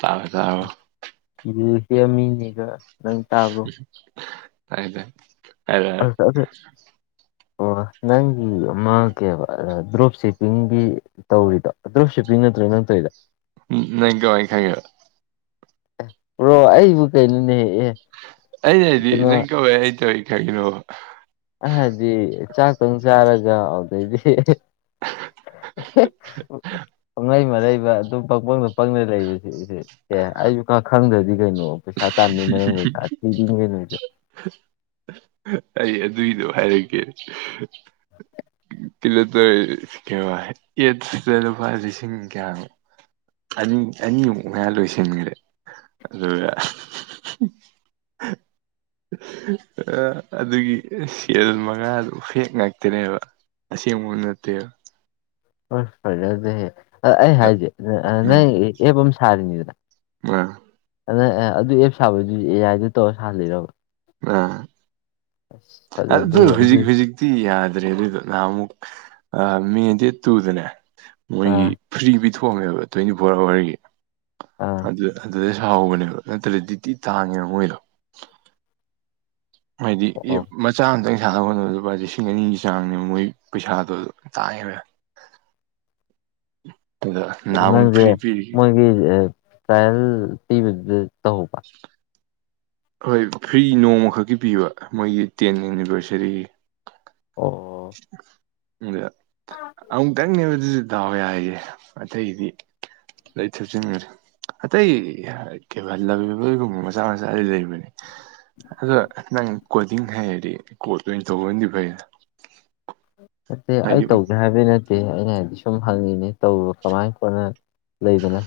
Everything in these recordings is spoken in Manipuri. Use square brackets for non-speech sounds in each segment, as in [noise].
ꯇꯥꯕ ꯇꯥꯕ ꯌꯔꯁꯦꯒꯥ ꯅꯪ ꯇꯥꯕ꯭ꯔꯣ ꯍꯥꯏꯗꯦ ꯍꯥꯏꯗ ꯑꯁ ꯑꯗꯨ ꯑꯣ ꯅꯪꯒꯤ ꯃꯀꯦꯕ ꯗ꯭ꯔꯣꯞ ꯁꯤꯞꯄꯤꯡꯒꯤ ꯇꯧꯔꯤꯗꯣ ꯗ꯭ꯔꯣꯞ ꯁꯤꯞꯄꯤꯡ ꯅꯠꯇ ꯅ ꯇ ꯏꯂ [unintelligible] ꯎ ꯅꯪꯀ ꯋꯥꯏ ꯈ ꯔꯣ ꯑꯩꯕꯨ ꯀꯩꯅꯣꯅꯦ ꯍꯦꯛꯑ ꯑꯩꯩꯅ ꯍꯥꯏꯗꯤ ꯅꯪ ꯀꯧꯋꯦ ꯑꯩ ꯇꯧꯋꯏ ꯈꯔꯤꯒꯤꯅꯣꯕ ꯗꯤ ꯆꯥꯛꯇꯣꯡ ꯆꯥꯔꯒ ꯑꯗꯨꯗꯩꯗꯤ [inaudible] ꯄꯪꯉꯩ ꯃꯔꯩꯕ ꯑꯗꯨꯝ ꯄꯪꯄꯪꯗ ꯄꯪꯅ ꯂꯩꯕꯁꯤ ꯑꯦ ꯑꯩꯁꯨ ꯈ ꯈꯪꯗ꯭ꯔꯗꯤ ꯀꯩꯅꯣ ꯁꯥꯔꯇꯥꯟꯃꯤ ꯃꯔꯝ ꯑꯣꯏꯗ ꯑꯣꯏꯁꯨ ꯑꯗꯨꯏꯗꯣ ꯍꯥꯏꯔꯛꯒꯦ ꯀꯤꯂꯣꯇꯔ ꯀ ꯌꯦꯠꯁꯤꯗ ꯂꯨꯄꯥ ꯂꯤꯁꯤꯡ ꯀꯌꯥꯅꯣ ꯑꯅꯤ ꯑꯅꯤꯃꯨꯛ ꯉꯥꯏꯔ ꯂꯣꯏꯁꯤꯟꯈ꯭ꯔꯦ ꯑꯗꯨꯒ [inaudible] ꯑꯗꯨꯒꯤ ꯁꯦꯗꯨꯜ ꯃꯉꯥꯗꯨ ꯐꯦꯛ ꯉꯥꯛꯇꯅꯦꯕ ꯑꯁꯤꯁ ꯃꯟꯅꯠꯇ ꯍ ꯐꯗꯦ ꯑꯩ ꯍꯥꯏꯁꯦ ꯅꯪ ꯎꯝ ꯑꯦꯞ ꯑꯃ ꯁꯥꯔꯤꯅꯤꯗꯅ ꯑꯥ ꯑꯗ ꯑꯦ ꯑꯗꯨ ꯑꯦꯞ ꯁꯥꯕꯗꯨꯗꯤ ꯑꯦ ꯑꯥꯏꯗ ꯇꯧꯔ ꯁꯥꯍꯜꯂꯤꯔꯕ ꯑꯁ ꯑ ꯑꯗꯨ ꯐꯖꯗꯦ ꯍꯧꯖꯤꯛ ꯍꯧꯖꯤꯛꯇꯤ ꯌꯥꯗ꯭ꯔꯦ ꯑꯗꯨꯗꯨ ꯅꯍ ꯑꯃꯨꯛ ꯃꯦ ꯗꯦꯠ ꯇꯨꯗꯅꯦ ꯃꯣꯏꯒꯤ ꯑꯥ ꯐ꯭ꯔꯤ ꯄꯤꯊꯣꯛꯑꯝꯃꯦꯕ ꯇ꯭ꯋꯦꯟꯇꯤ ꯐꯣꯔ ꯑꯋꯥꯔꯒꯤ ꯑꯥ ꯑꯗꯨꯗꯩ ꯍꯥꯎꯒꯅꯦꯕ ꯅꯠꯇ꯭ꯔꯗꯤ ꯗꯤꯇꯤ ꯇꯥꯡꯉꯦ ꯃꯣꯏꯗꯣ ꯍꯥꯏꯗꯤ ꯑꯣ ꯃꯆꯥ ꯑꯃꯇꯪ ꯄꯩꯁꯥ ꯀ ꯂꯨꯄꯥ ꯂꯤꯁꯤꯡ ꯑꯅꯤꯒꯤ ꯆꯥꯡꯅꯦꯕ ꯃꯣꯏ ꯄꯩꯁꯥꯗꯣ ꯇꯥꯏꯌꯦꯕ ꯅꯍꯥꯟꯃꯨꯛ ꯅꯪꯁꯦ ꯐ꯭ꯔꯤ ꯄꯤꯔꯤ ꯃꯣꯏꯒꯤ ꯇ ꯇꯤ ꯇ ꯄ ꯍꯣꯏ ꯐ꯭ꯔꯤ ꯅꯣꯡꯃꯈꯛꯀꯤ ꯄꯤꯕ ꯃꯣꯏꯒꯤ ꯇꯦꯟ ꯑꯦꯅꯤꯚꯔꯁꯔꯤꯒꯤ ꯑꯣ ꯑ ꯀ ꯗꯥꯎꯋꯦ ꯍꯥꯏꯌꯦꯦ ꯑꯇꯩꯗꯤ ꯂꯩ ꯊꯨꯞꯆꯤꯟꯈꯔꯦ ꯑꯇꯩ ꯀꯩꯜꯂꯕꯤꯕꯣꯏꯒꯨꯝꯕ ꯃꯆꯥ ꯃꯆꯥꯗꯤ ꯂꯩꯕꯅꯦ ꯑꯗꯣ ꯅꯪ ꯀꯣꯗꯤꯡ ꯍꯥꯏꯔꯗꯤ ꯀꯣ ꯑꯣꯏꯅ ꯇꯧꯕ ꯑꯣꯏꯅꯗꯤ ꯐꯩꯅ ꯅꯠꯇꯦ ꯑꯩ ꯇꯧꯗꯦ ꯍꯥꯏꯕꯩ ꯅꯠꯇꯦ ꯑꯩꯅ ꯍꯥꯏꯗꯤ ꯁꯨꯝ ꯍꯪꯉꯤꯅꯦ ꯇꯧꯕ ꯀꯃꯥꯏ ꯀꯣꯟꯅ ꯂꯩꯗꯅ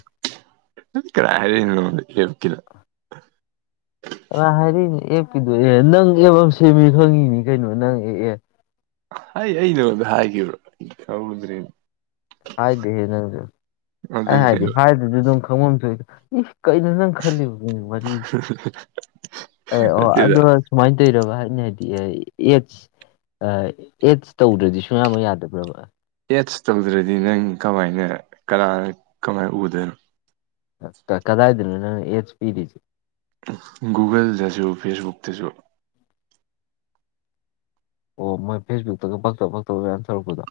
ꯀꯥꯔꯤ ꯂꯣ ꯌꯦ ꯀꯂ ꯍꯥꯏꯔꯤꯛꯏꯅꯦ ꯑꯦꯞꯀꯤꯗꯣ ꯑꯦ ꯅꯪ ꯑꯦꯞꯕ ꯁꯦꯝꯃꯤ ꯈꯪꯉꯤꯅꯤ ꯀꯩꯅꯣ ꯅꯪ ꯑꯦꯛꯑꯦ ꯍ ꯑ ꯅꯉꯣꯟꯗ ꯍꯥꯏꯈꯤꯕꯣ ꯑꯩ ꯈꯪꯔꯨꯗ꯭ꯔꯦꯅꯦ ꯍꯥꯏꯗꯦꯍꯦ ꯅꯪꯁꯨ ꯑꯩ ꯑꯗꯨꯅꯦꯕ ꯍꯥꯏꯗꯤꯦ ꯍꯥꯏꯗꯁꯨ ꯑꯗꯨꯝ ꯈꯪꯐꯝꯝ ꯊꯣꯛꯏ ꯀꯩꯅꯣ ꯅꯪ ꯈꯜꯂꯤꯕ ꯃꯤ ꯃꯔꯤꯗꯤ ꯑꯦ ꯑꯣ ꯅꯠꯇꯦꯗ ꯑꯣ ꯁꯨꯃꯥꯏꯅ ꯇꯧꯔꯕ ꯍꯥꯏꯅꯤ ꯍꯥꯏꯗꯤ ꯑꯦꯠꯁ ꯑꯦꯗꯁ ꯇꯧꯗ꯭ꯔꯗꯤ ꯁꯨꯡꯌꯥꯕ ꯌꯥꯗꯕ꯭ꯔꯕ ꯑꯦꯦꯠꯁ ꯇꯧꯗ꯭ꯔꯗꯤ ꯅꯪ ꯀꯃꯥꯏꯅ ꯀ ꯀꯃꯥꯏꯅ ꯎꯗꯣꯏꯅꯣ ꯀꯗꯥ ꯍꯥꯏꯗꯅ ꯅ ꯌꯦꯁ ꯄꯤꯔꯤꯁꯤ ꯒꯨꯒꯜꯗꯁꯨ ꯐꯦꯁꯕꯨꯛꯇꯁꯨ ꯑꯣ ꯃꯣꯏ ꯐꯦꯁꯕꯨꯛꯇꯒ ꯄꯥꯛꯇ ꯄꯥꯛ ꯇꯧ ꯌꯥ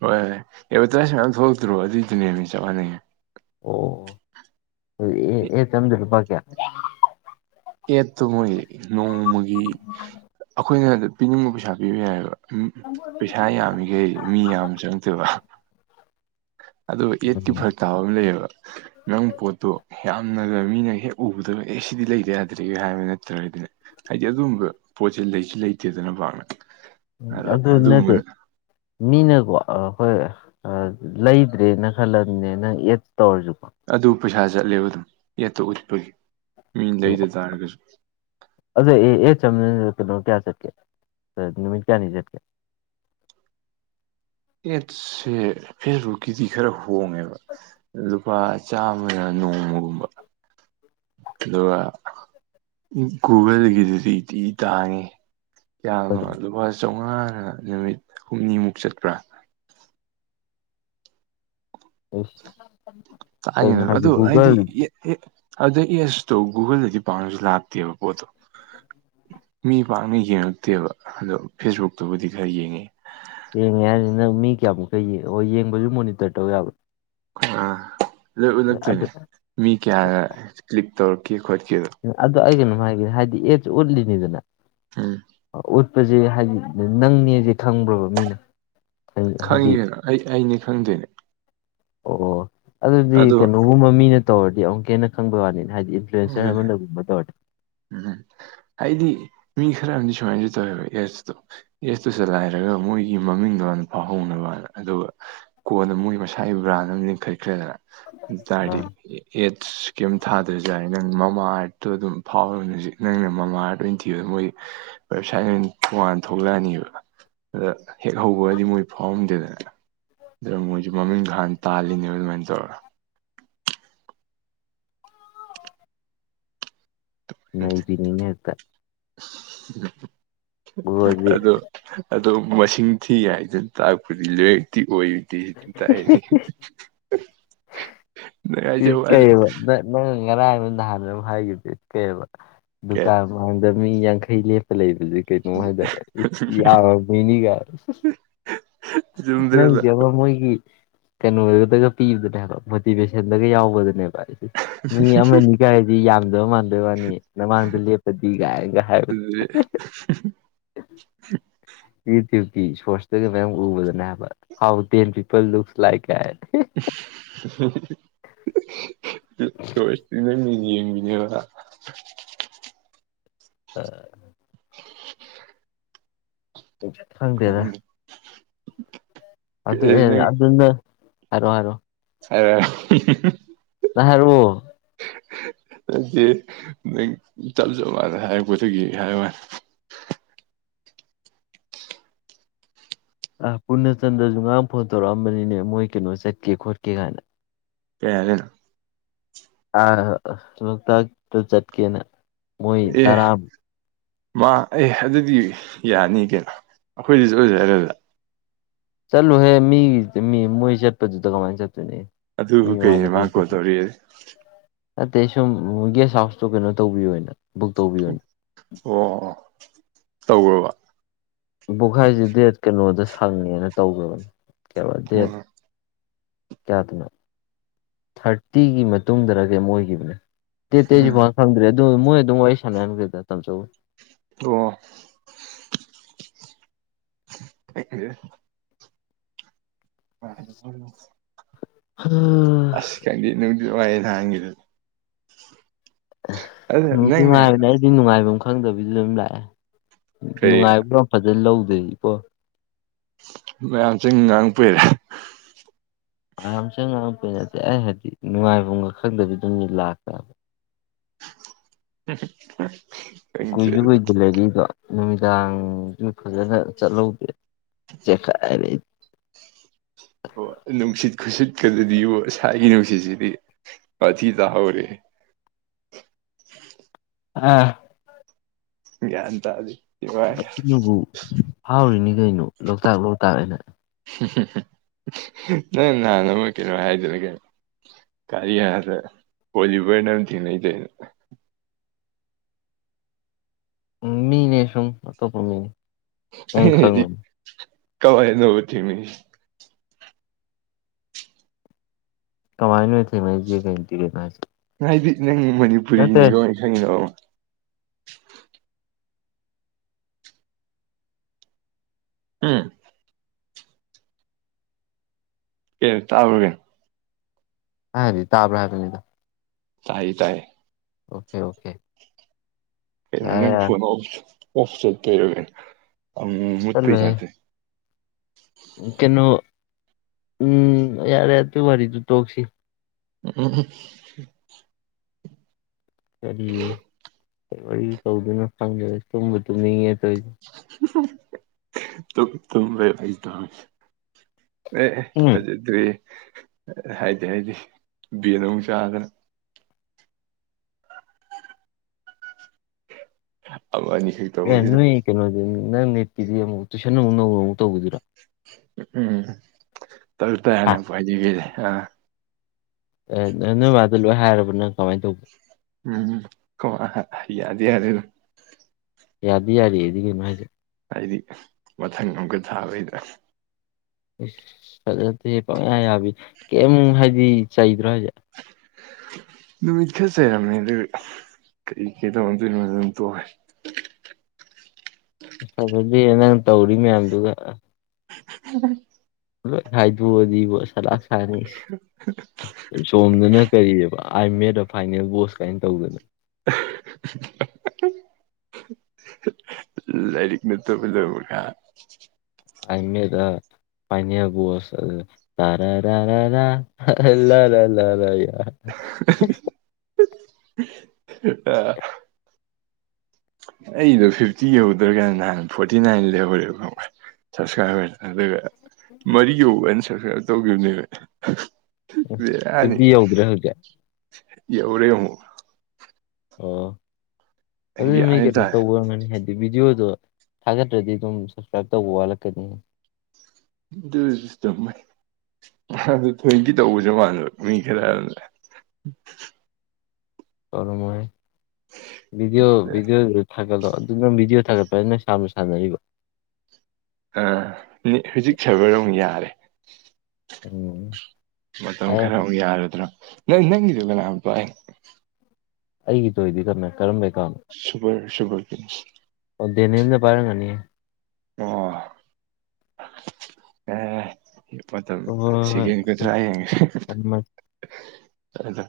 ꯍꯣꯏ ꯍꯣꯏ ꯑꯦꯗꯚꯔꯇꯥꯏꯖ ꯃꯌꯥꯝ ꯊꯣꯛꯂꯛꯇ꯭ꯔꯣ ꯑꯗꯨꯏꯗꯨꯅꯦ ꯃꯤ ꯆꯞ ꯃꯥꯟꯅꯉꯦ ꯑꯟꯏꯟꯇꯦꯜꯂꯤꯖꯦꯕꯜ ꯑꯦꯠꯇꯣ ꯃꯣꯏ ꯅꯣꯡꯃꯒꯤ ꯑꯩꯈꯣꯏꯅ ꯄꯤꯅꯤꯡꯕ ꯄꯩꯁꯥ ꯄꯤꯕ ꯌꯥꯏꯑꯕ ꯎꯝ ꯄꯩꯁꯥ ꯌꯥꯝꯃꯤꯈꯩ ꯃꯤ ꯌꯥꯝ ꯆꯪꯗꯦꯕ ꯑꯣ ꯑꯦꯠꯀꯤ ꯎꯝ ꯐꯔꯛ ꯇꯥꯕ ꯑꯃ ꯂꯩꯌꯦꯕ ꯅꯪ ꯄꯣꯠꯇꯣ ꯌꯥꯝꯅ ꯃꯤꯅ ꯍꯦꯛ ꯎꯕꯗꯕ ꯑꯦ ꯁꯤꯗꯤ ꯂꯩꯗ ꯌꯥꯗ꯭ꯔꯦ ꯍꯥꯏꯕ ꯅꯠꯇ꯭ꯔꯒꯗꯅ ꯍꯥꯏꯗꯤ ꯑꯗꯨꯝꯕ ꯄꯣꯠꯁꯦ ꯂꯩꯁꯨ ꯂꯩꯇꯦꯗꯅ ꯃꯍꯥꯛꯥꯛꯅ ꯎꯝ ꯑꯗꯨ ꯅꯗꯤꯦ ꯃꯤꯅꯀꯣ ꯑꯩꯈꯣꯏ ꯂꯩꯗ꯭ꯔꯦꯅ ꯈꯜꯂꯝꯕꯅꯦ ꯅꯪ ꯑꯦꯗ ꯇꯧꯔꯁꯨꯀꯣ ꯑꯗꯨ ꯄꯩꯁꯥ ꯆꯠꯂꯦꯕ ꯑꯗꯨꯝ ꯌꯦꯠꯇ ꯎꯠꯄꯒꯤ ꯃꯤꯅ ꯂꯩꯗ ꯇꯥꯔꯒꯁꯨ ꯑꯟꯏꯟꯇꯦꯜꯂꯤꯖꯦꯕꯜ ꯀꯌꯥ ꯁꯠꯀꯦ ꯅꯨꯃꯤꯠ ꯀꯌꯥ ꯅ ꯆꯠꯀꯦ ꯑꯦꯠꯁꯦ ꯐꯦꯁꯕꯨꯛꯀꯤꯗꯤ ꯈꯔ ꯍꯣꯡꯉꯦꯕ ꯂꯨꯄꯥ ꯆꯥꯝꯃꯒ ꯅꯣꯡ [inaudible] ꯑꯗꯨꯒ ꯒꯨꯒꯜꯒꯤꯗꯨꯗꯤꯇꯤ ꯇꯥꯡꯉꯤ ꯌꯥꯝꯅ ꯂꯨꯄꯥ ꯆꯥꯃꯉꯥꯅ ꯅꯨꯃꯤꯠ ꯍꯨꯝꯅꯤꯃꯨꯛ ꯆꯠꯄ꯭ꯔꯥ ꯑꯣ ꯥꯡꯦꯅꯦ ꯑꯗꯨ ꯍꯥꯏꯗꯤ ꯑꯗ ꯑꯦꯁꯇꯣ ꯒꯨꯒꯜꯗꯗꯤ ꯄꯥꯅꯁꯨ ꯂꯥꯛꯇꯦꯕ ꯄꯣꯠꯇꯣ ꯃꯤ ꯄꯥꯛꯅ ꯌꯦꯡꯉꯛꯇꯦꯕ ꯑꯗꯣ ꯐꯦꯁꯕꯨꯛꯇꯕꯨꯗꯤ ꯈꯔ ꯌꯦꯡꯉꯦ ꯌꯦꯡꯉꯦ ꯍꯥꯏꯅꯤ ꯅꯪ ꯃꯤ ꯀꯌꯥꯃꯨꯛꯀ ꯌꯦꯉ ꯍꯣꯏ ꯌꯦꯡꯕꯁꯨ ꯃꯣꯅꯤꯇꯔ ꯇꯧ ꯌꯥꯕꯅꯣ ꯑꯥ ꯂꯣꯏ ꯎ ꯅꯛꯇꯣꯏꯅꯦ ꯃꯤ ꯀꯌꯥ ꯀ꯭ꯂꯤꯞ ꯇꯧꯔꯛꯀꯦ ꯈꯣꯠ ꯑꯗꯣ ꯑꯩ ꯀꯩꯅꯣꯝ ꯍꯥꯏꯒꯦ ꯍꯥꯏꯗꯤ ꯑꯦꯞꯁ ꯎꯠꯂꯤꯅꯤꯗꯅ ꯎꯝ ꯆꯠꯄꯁꯦ ꯍꯥꯏꯗꯤ ꯅꯪꯅꯦꯁꯦ ꯈꯪꯕ꯭ꯔꯕ ꯃꯤꯅ ꯑꯩ ꯍꯥꯏꯗꯤ ꯈꯪꯉꯦꯅ ꯑꯩ ꯑꯩꯅꯤ ꯈꯪꯗꯦꯅꯦ ꯑꯣ ꯑꯣ ꯑꯗꯨꯗꯤ ꯀꯩꯅꯣꯒꯨꯝꯕ ꯃꯤꯅ ꯇꯧꯔꯗꯤ ꯑꯃꯨꯛꯀꯦꯟꯅ ꯈꯪꯕꯩ ꯋꯥꯅꯤ ꯍꯥꯏꯗꯤ ꯏꯟꯐ꯭ꯂꯨꯋꯦꯟꯁꯔ ꯑꯗꯨꯅꯦ ꯑꯃꯗꯒꯨꯝꯕ ꯇꯧꯔꯗ ꯎꯝ ꯍꯥꯏꯗꯤ ꯃꯤ ꯈꯔ ꯑꯃꯗꯤ ꯁꯨꯃꯥꯏꯅꯁꯨ ꯇꯧꯋꯦꯕ ꯑꯦꯁꯇꯣ ꯑꯦꯁꯇꯨ ꯆꯂꯥꯏꯔꯒ ꯃꯣꯏꯒꯤ ꯃꯃꯤꯡꯗꯣ ꯃꯥꯥꯟꯅ ꯐꯥꯎꯍꯧꯅꯕ ꯑꯗꯨꯒ ꯀꯣꯟꯗ ꯃꯣꯏꯒꯤ ꯃꯁꯥꯒꯤ ꯕ꯭ꯔꯥꯟ ꯑꯃ ꯂꯤꯡꯈꯠꯈ꯭ꯔꯦꯗꯅ ꯑꯗꯨꯇꯥꯔꯗꯤ ꯑꯥ ꯑꯦꯠꯁ ꯀꯩꯝ ꯊꯥꯗꯣꯏꯁꯦ ꯖ ꯅꯪ ꯃꯃꯥ ꯑꯥꯔꯠꯇꯣ ꯑꯗꯨꯝ ꯐꯥꯎꯅꯦ ꯍꯧꯖꯤꯛ ꯅꯪꯅ ꯃꯃꯥ ꯑꯥꯔꯠ ꯑꯣꯏꯅ ꯊꯤ ꯃꯣꯏꯒꯤ ꯋꯦꯕꯁꯥꯏꯠ ꯊꯉꯥꯟ ꯊꯣꯛꯂꯛꯑꯅꯤꯕ ꯑꯗ ꯍꯦꯛ ꯍꯧꯕꯑꯗꯤ ꯃꯣꯏ ꯐꯥꯎꯔꯝꯗꯦꯗꯅ ꯑ ꯃꯣꯏ ꯃꯃꯤꯡ ꯈꯥꯟ ꯇꯥꯜꯂꯤꯅꯦꯕ ꯑꯗꯨꯃꯥꯏꯅ ꯇꯧꯔ ꯅꯩ ꯄꯅꯤꯅ ꯌꯦꯛꯇ ꯕ꯭ꯔꯣꯗꯤ ꯑꯗ ꯑꯣ ꯃꯁꯤꯡ ꯊꯤ ꯍꯥꯏꯗꯅ ꯇꯥꯛꯄꯗꯤ ꯂꯥꯏꯔꯛꯇꯤ ꯑꯣꯏꯗꯦ ꯑꯗꯨꯝ ꯇꯥꯛꯅꯤ [inaudible] ꯁꯤ ꯀꯕ ꯉꯔꯥꯡ ꯑꯃ ꯅꯍꯥꯟ ꯍꯥꯏꯈꯤꯕꯦꯀꯩꯕ ꯀꯩ ꯗꯨꯀꯥꯟ ꯃꯥꯡꯗ ꯃꯤ ꯌꯥꯡꯈꯩꯄ ꯂꯩꯕꯁꯦ ꯀꯩꯅꯣ ꯍꯥꯏꯇꯥꯔꯦ ꯌꯥꯅꯤ ꯆꯨꯝꯗ꯭ꯔꯗ ꯅ ꯕ ꯃꯣꯏꯒꯤ ꯀꯩꯅꯣꯗꯨꯗꯒ ꯄꯤꯕꯗꯅꯦꯕ ꯕꯗꯤꯤ ꯕꯦꯁꯦꯟꯗꯒ ꯌꯥꯎꯕꯗꯅꯦꯕ ꯑꯩꯁꯦ ꯃꯤ ꯑꯃꯅꯤꯒ ꯍꯥꯏꯗꯤ ꯌꯥꯝꯗꯕ ꯃꯥꯟꯗꯣꯏ ꯋꯥꯅꯤ ꯅꯃꯥꯡꯗ ꯂꯦꯞꯄꯗꯤ ꯀꯥꯏꯅꯒ ꯍꯥꯏꯕ ꯑꯗꯨꯗꯤ [inaudible] ꯏꯗꯤ ꯁꯣꯔꯁꯇꯒꯤ ꯃꯌꯥꯝ ꯎꯕꯗꯅꯦ ꯍꯥꯏꯕ how ten people looks like ꯀ ꯁꯣꯁꯇꯅꯦ ꯃꯤ ꯌꯦꯅꯦ ꯑ [inaudible] ꯈꯪꯗꯦꯗ ꯑꯗꯨ ꯑꯦ ꯅꯪ ꯑꯗꯨꯅ ꯍꯔꯣ ꯍꯥꯏꯔꯣ ꯑ ꯅꯍꯔ ꯑꯗꯨꯗꯤ ꯅꯪ ꯆꯞ ꯆꯞ ꯃꯥꯟꯅ ꯍꯥꯏꯔꯄꯣꯠꯇꯒꯤ ꯍꯥꯏꯌ ꯃꯥꯅꯤ [inaudible] ꯑ ꯄꯨꯟꯅ ꯆꯟꯗ꯭ꯔꯁꯨ ꯉꯔꯥꯡ ꯐꯣꯟ ꯇꯧꯔꯛꯑꯝꯕꯅꯤꯅꯦ ꯃꯣꯏ ꯀꯩꯅꯣ ꯆꯠꯀꯦ ꯈꯣꯠꯀꯦ ꯀꯥꯏꯅ ꯀꯦꯗꯅ ꯂꯣꯛꯇꯥꯛꯇꯨ ꯆꯠꯀꯦꯅ ꯃꯣꯏ ꯑꯦ ꯇꯔꯥꯝ ꯃꯥ ꯑꯦ ꯑꯗꯨꯗꯤ ꯌꯥꯅꯤ ꯀꯩꯅꯣ ꯑꯩꯈꯣꯏꯗꯁꯨ ꯑꯣꯏꯖ ꯑꯗꯨꯗ ꯆꯂꯨ ꯍꯦ ꯃꯤ ꯃꯤ ꯃꫭꯏ ꯆꯠꯄꯗꯨꯗ ꯀꯃꯥꯏꯅ ꯑꯗꯨꯕꯨ [inaudible] ꯀꯩꯅꯤ ꯃꯥ ꯀꯣꯜ ꯇꯧꯔꯛꯑꯦ [unintelligible] ꯑꯇꯩ ꯁꯨꯝ ꯒꯦꯁꯠ ꯍꯥꯎꯁꯇꯣ ꯀꯩꯅꯣ ꯇꯧꯕꯤꯌꯣꯅ ꯕꯨꯛ ꯇꯧꯕꯤꯌꯣꯅ ꯑꯣ ꯇꯧꯒꯔꯕ꯫ ꯕꯨꯈꯥꯏꯁꯦ ꯗꯦꯠ ꯀꯩꯅꯣꯗ ꯁꯪꯉꯦꯅ ꯇꯧꯒꯔꯕꯅꯤ ꯀꯩꯅꫭ ꯗꯦꯠ ꯀꯌꯥꯗꯅꯣ ꯊꯥꯔꯇꯤꯒꯤ ꯃꯇꯨꯡꯗꯔ ꯒꯩꯃ ꯑꯣꯏꯈꯤꯕꯅꯦ꯫ ꯗꯠꯇꯤꯦ ꯑꯩꯁꯨ ꯐꯟ ꯈꯪꯗ꯭ꯔꯦ ꯑꯗꯨ ꯃꯣꯏ ꯑꯗꯨꯝ ꯋꯥꯔꯤ ꯁꯥꯟꯅ ꯀꯩꯀꯥ ꯇꯧꯖꯧ꯫ ꯑꯣ [inaudible] [unintelligible] ꯑꯁ ꯈꯪꯗꯦ ꯅꯨꯡꯗꯤ ꯅꯡꯉꯥꯏ ꯅꯍꯥꯟꯒꯤꯗꫭ꯫ ꯅꯨꯡꯗꯤ ꯅꯨꯡꯉꯥꯏꯕꯅꯦ ꯑꯩꯗꯤ ꯅꯨꯡꯉꯥꯏꯐꯝ ꯈꯪꯗꯕꯤꯗ ꯑꯗꯨꯝ ꯂꯥꯛꯑꯦ꯫ ꯀꯩ ꯅꯨꯡꯉꯥꯏꯕ꯭ꯔꫭ ꯐꯖꯅ ꯂꯧꯗꯦ ꯏꯀꯣ꯫ ꯃꯌꯥꯝ ꯆꯪ ꯉꯥꯡ ꯀꯨꯏꯔꯦ꯫ ꯃꯌꯥꯝ ꯆꯪ ꯉꯥꯡꯑꯛꯄꯩ ꯅꯠꯇꯦ ꯑꯩꯅ ꯍꯥꯏꯗꯤ ꯅꯨꯡꯉꯥꯏꯐꯝꯒ ꯈꯪꯗꯕꯤꯗꯨꯝꯅꯤ ꯂꯥꯛꯄ꯫ [unintelligible] ꯀꯨꯏꯁꯨꯨ [inaudible] ꯅꯨꯃꯤꯗꯥꯡꯁꯨ ꯐꯖꯅ ꯆꯠꯍꯧꯗꯦ꯫ ꯆꯦꯈꯥꯏꯔꯦ꯫ ꯑꯣ ꯅꯨꯡꯁꯤꯠ ꯈꯨꯁꯤꯠꯀꯗꯨꯗꯕꯤꯣ ꯏꯁꯥꯒꯤ ꯅꯨꯡꯁꯤꯠꯁꯤꯗꯤ ꯋꯥꯊꯤ ꯇꯥꯍꯧꯔꯦ꯫ ꯑꯥ ꯒꯌꯥꯟ ꯇꯗꯦ꯫ ꯑꯗꯨꯅꯕꯨ ꯐꯥꯎꯔꯤꯅꯤ ꯀꯩꯅꯣ ꯂꯣꯛꯇꯥꯛ-ꯂꯣꯛꯇꯥꯛ ꯍꯥꯏꯅ꯫ ꯅꯪ ꯅꯍꯥꯟ ꯑꯃ ꯀꯩꯅꯣ ꯍꯥꯏꯗꯨꯅ ꯀꯩꯅꫭ꯫ ꯀꯔꯤ꯫ [inaudible] ꯎꯝ ꯃꯤꯅꯦ ꯁꯨꯝ ꯑꯇꫭꯞꯄ ꯃꯤꯅꯤ꯫ ꯑꯩꯅ ꯍꯥꯏꯗꯤ ꯀꯃꯥꯏꯅ ꯅꫭꯕ ꯊꯦꯡꯅꯤꯁꯤ꯫ ꯀꯃꯥꯏꯅꯅꫭ ꯊꯦꯅꯩꯁꯦ ꯀꯩ ꯏꯟꯇꯤꯒꯦꯠꯅꫭ ꯍꯥꯏꯁꯦ꯫ ꯍꯥꯏꯗꯤ ꯅꯪ ꯅꯠꯇꯦ ꯃꯅꯤꯄꯨꯔꯤꯅꯤꯀꯣ ꯈꯪꯕꯗ ꯑꯃ꯫ ꯎꯝ ꯀꯩꯅꫭ ꯇꯥꯕ꯭ꯔ ꯀꯩꯅꫭ꯫ ꯍꯥꯏꯗꯤ ꯇꯥꯕ꯭ꯔ ꯍꯥꯏꯗꯅꯤꯗ꯫ ꯇꯥꯏ ꯇꯥꯏꯌꯦ꯫ ꯑꯣꯀꯦ ꯀꯩꯅꫭ ꯌꯥꯔꯦ ꯅꯪ ꯌꯥꯔꯦ ꯐꯣꯟ ꯑꯣꯐ ꯆꯠꯄꯩꯔ ꯑꯃ ꯃꯨꯠꯄꯩ ꯆꯠꯂꯣꯍꯦ ꯇꯥꯏꯞ ꯇꯋꯦ꯫ ꯀꯩꯅꯣ ꯎꯝ ꯌꯥꯔꯦ ꯑꯗꯨ ꯋꯥꯔꯤꯗꯨ ꯇꯣꯛꯁꯤ꯫ ꯎꯝ ꯀꯔꯤ ꯀꯔꯤ ꯋꯥꯔꯤ ꯇꯧꯗꫭꯏꯅꫭ ꯈꯪꯗꯗꯦ ꯇꯨꯝꯕꯨ ꯇꯨꯝꯅꯤꯡꯉꯦ ꯇꯧꯏ꯫ [unintelligible] ꯑꯦ ꯑꯦ ꯎꯝ ꯐꯖꯗ꯭ꯔꯦ ꯍꯥꯏꯗꯤ ꯍꯥꯏꯗꯤ ꯕꯦꯟ ꯑꯃꯨꯛ ꯆꯥꯗꯅ꯫ [unintelligible] ꯑꯦ ꯇꯧꯕꯁꯤꯗ ꯅꯣꯏ ꯀꯩꯅꯣꯗꯨ ꯅꯪ ꯅꯦꯠꯀꯤꯗꯤ ꯑꯃꯨꯛ ꯇꯨꯏꯁꯟ ꯅꯧꯅ ꯑꯃꯨꯛ ꯇꯧꯒꯤꯗꫭꯔꫭ꯫ ꯎꯝ ꯇꯧ ꯇ ꯍꯥ ꯍꯥꯏꯅ ꯎꯄꯥꯏꯗꯤ ꯀꯩ ꯂꯩ꯫ ꯑ ꯅ ꯅꫭꯏ ꯃꯥꯗ ꯂꯣꯏ ꯍꯥꯏꯔꯕ ꯅꯪ ꯀꯃꯥꯏꯅ ꯇꯧ꯫ ꯎꯝ ꯈꫭꯏ ꯃꯥ ꯌꯥꯗꯤ ꯌꯥꯔꯦ ꯑꯗꯨꯝ꯫ ꯌꯥꯗꯤ ꯌꯥꯔꯦꯗꯤ ꯀꯩꯅꯣ ꯍꯥꯏꯖꯦ꯫ ꯍꯥꯏꯗꯤ ꯃꯊꯪ ꯑꯃꯨꯛꯀ ꯊꯥꯕꯩꯗ꯫ ꯏꯁ ꯆꯠꯂꯗꯦ ꯄꯪꯌꯥ ꯌꯥꯕꯤ ꯀꯩꯝ ꯍꯥꯏꯗꯤ ꯆꯩꯗ꯭ꯔꯣ ꯍꯥꯏꯁꯦ꯫ [inaudible] ꯅꯨꯃꯤꯠ ꯈꯔ ꯆꯩꯔꯝꯃꯦ ꯑꯗꯨ ꯀꯩ ꯀꯩꯗꯧꯅꯗꯣꯏꯅꯣꯗ ꯑꯗꯨꯝ ꯇꯣꯛꯦ꯫ ꯐꯖꯗꯦ ꯅꯪ ꯇꯧꯔꯤ ꯃꯌꯥꯝꯗꯨꯒ꯫ [unintelligible] ꯂꯣꯏ ꯍꯥꯏꯗꯣꯛꯑꯗꯤꯕꯣ ꯁꯥꯂꯥꯛ ꯁꯥꯅꯤ ꯁꯣꯝꯗꯅ ꯀꯔꯤꯑꯕ ꯑꯥꯏ ꯃꯦꯠ ꯑ ꯐꯥꯏꯅꯦꯜ ꯕꯣꯁ ꯀꯥꯏꯅ ꯇꯧꯗꯅ [unintelligible] ꯂꯥꯏꯔꯤꯛ ꯅꯠꯇꯖ ꯑꯏꯟꯃꯤꯗ ꯄꯅꯤ ꯄꯣꯁ ꯇꯔꯔ ꯂ ꯂ ꯂ ꯂ ꯌꯥ [unintelligible] ꯑ ꯑꯩꯗꯣ ꯐꯤꯐꯇꯤ ꯌꯍꯧꯗ꯭ꯔꯒꯅ ꯅꯍꯥꯟ ꯐꯣꯔꯇꯤ ꯅꯥꯏꯟ ꯂꯩꯍꯧꯔꯦꯕ ꯁꯞꯁꯀ꯭ꯔꯥꯏꯕꯔ ꯑꯗꯨꯒ ꯃꯔꯤꯒꯤ ꯎꯅ ꯁꯞꯁꯀ꯭ꯔꯥꯏꯕ ꯇꯧꯈꯤꯕꯅꯦꯕ ꯕꯤꯔꯅꯤ ꯐꯤꯐꯇꯤ ꯌꯧꯗ꯭ꯔꯦ ꯍꯧꯖꯤꯛ ꯑꯦꯎꯔꯦ ꯑꯃꯨ ꯑꯣ ꯑꯗꯨꯗꯤ ꯃꯤ ꯒ꯭ꯌꯥꯟ ꯀꯩꯅꯣ ꯇꯥꯗꯦ ꯇꯧꯕꯔꯝꯒꯅꯤ ꯍꯥꯏꯗꯤ ꯚꯤꯗꯤꯑꯣꯗꯣ ꯊꯥꯒꯠꯇ꯭ꯔꯗꯤ ꯑꯗꯨꯝ ꯁꯞꯁꯀ꯭ꯔꯥꯏꯞ ꯇꯧꯕ ꯋꯥꯠꯂꯛꯀꯅꯤꯅꯤ ꯁꯤꯁ ꯇꯥꯏ ꯑꯗꯨ ꯊꯣꯏꯗꯤ ꯇꯧꯕꯁ ꯃꯥꯟꯕ ꯃꯤ ꯈꯔ ꯑꯗꯨꯅ [unintelligible] ꯀꯃ ꯗꯤꯑꯣ ꯤꯗꯤꯑꯣ ꯊꯦ ꯂꯣ ꯑꯗꯨ ꯅꯪ ꯚꯗꯤꯑꯣ ꯊꯥꯒꯠꯄ ꯅ ꯁꯅ ꯁꯥꯟꯅꯔꯤꯕ ꯑ ꯍꯧꯖꯤꯛ ꯁꯕꯔꯣꯛ ꯌꯥꯔꯦ ꯎꯝ ꯃꯇꯝ ꯑꯩ ꯈꯔ ꯑꯃꯨꯛ ꯌꯥꯔꯗ꯭ꯔꯣ ꯅꯪ ꯅꯪꯒꯤꯗꯤ ꯀꯅꯥꯝꯇꯏ ꯑꯩꯒꯤꯗꯣ ꯏꯗꯤ ꯀꯝꯃꯦ ꯀꯔꯝꯃꯦ ꯁꯨꯄꯔ ꯁꯨꯄꯔ ꯀ ꯀꯤꯡꯗꯝꯁ ꯑꯣ ꯗꯦꯅꯦꯅ ꯄꯥꯏꯔꯒꯅꯤ ꯑꯣ ꯑ ꯃꯇꯝ ꯍꯣꯏ ꯍꯣꯏ ꯍꯣꯏ ꯁꯦꯀꯦꯟ ꯎꯝ ꯀꯨꯟꯊ꯭ꯔꯥ ꯍꯦꯟꯉꯦ ꯊꯝꯃꯦ ꯑꯗꯣ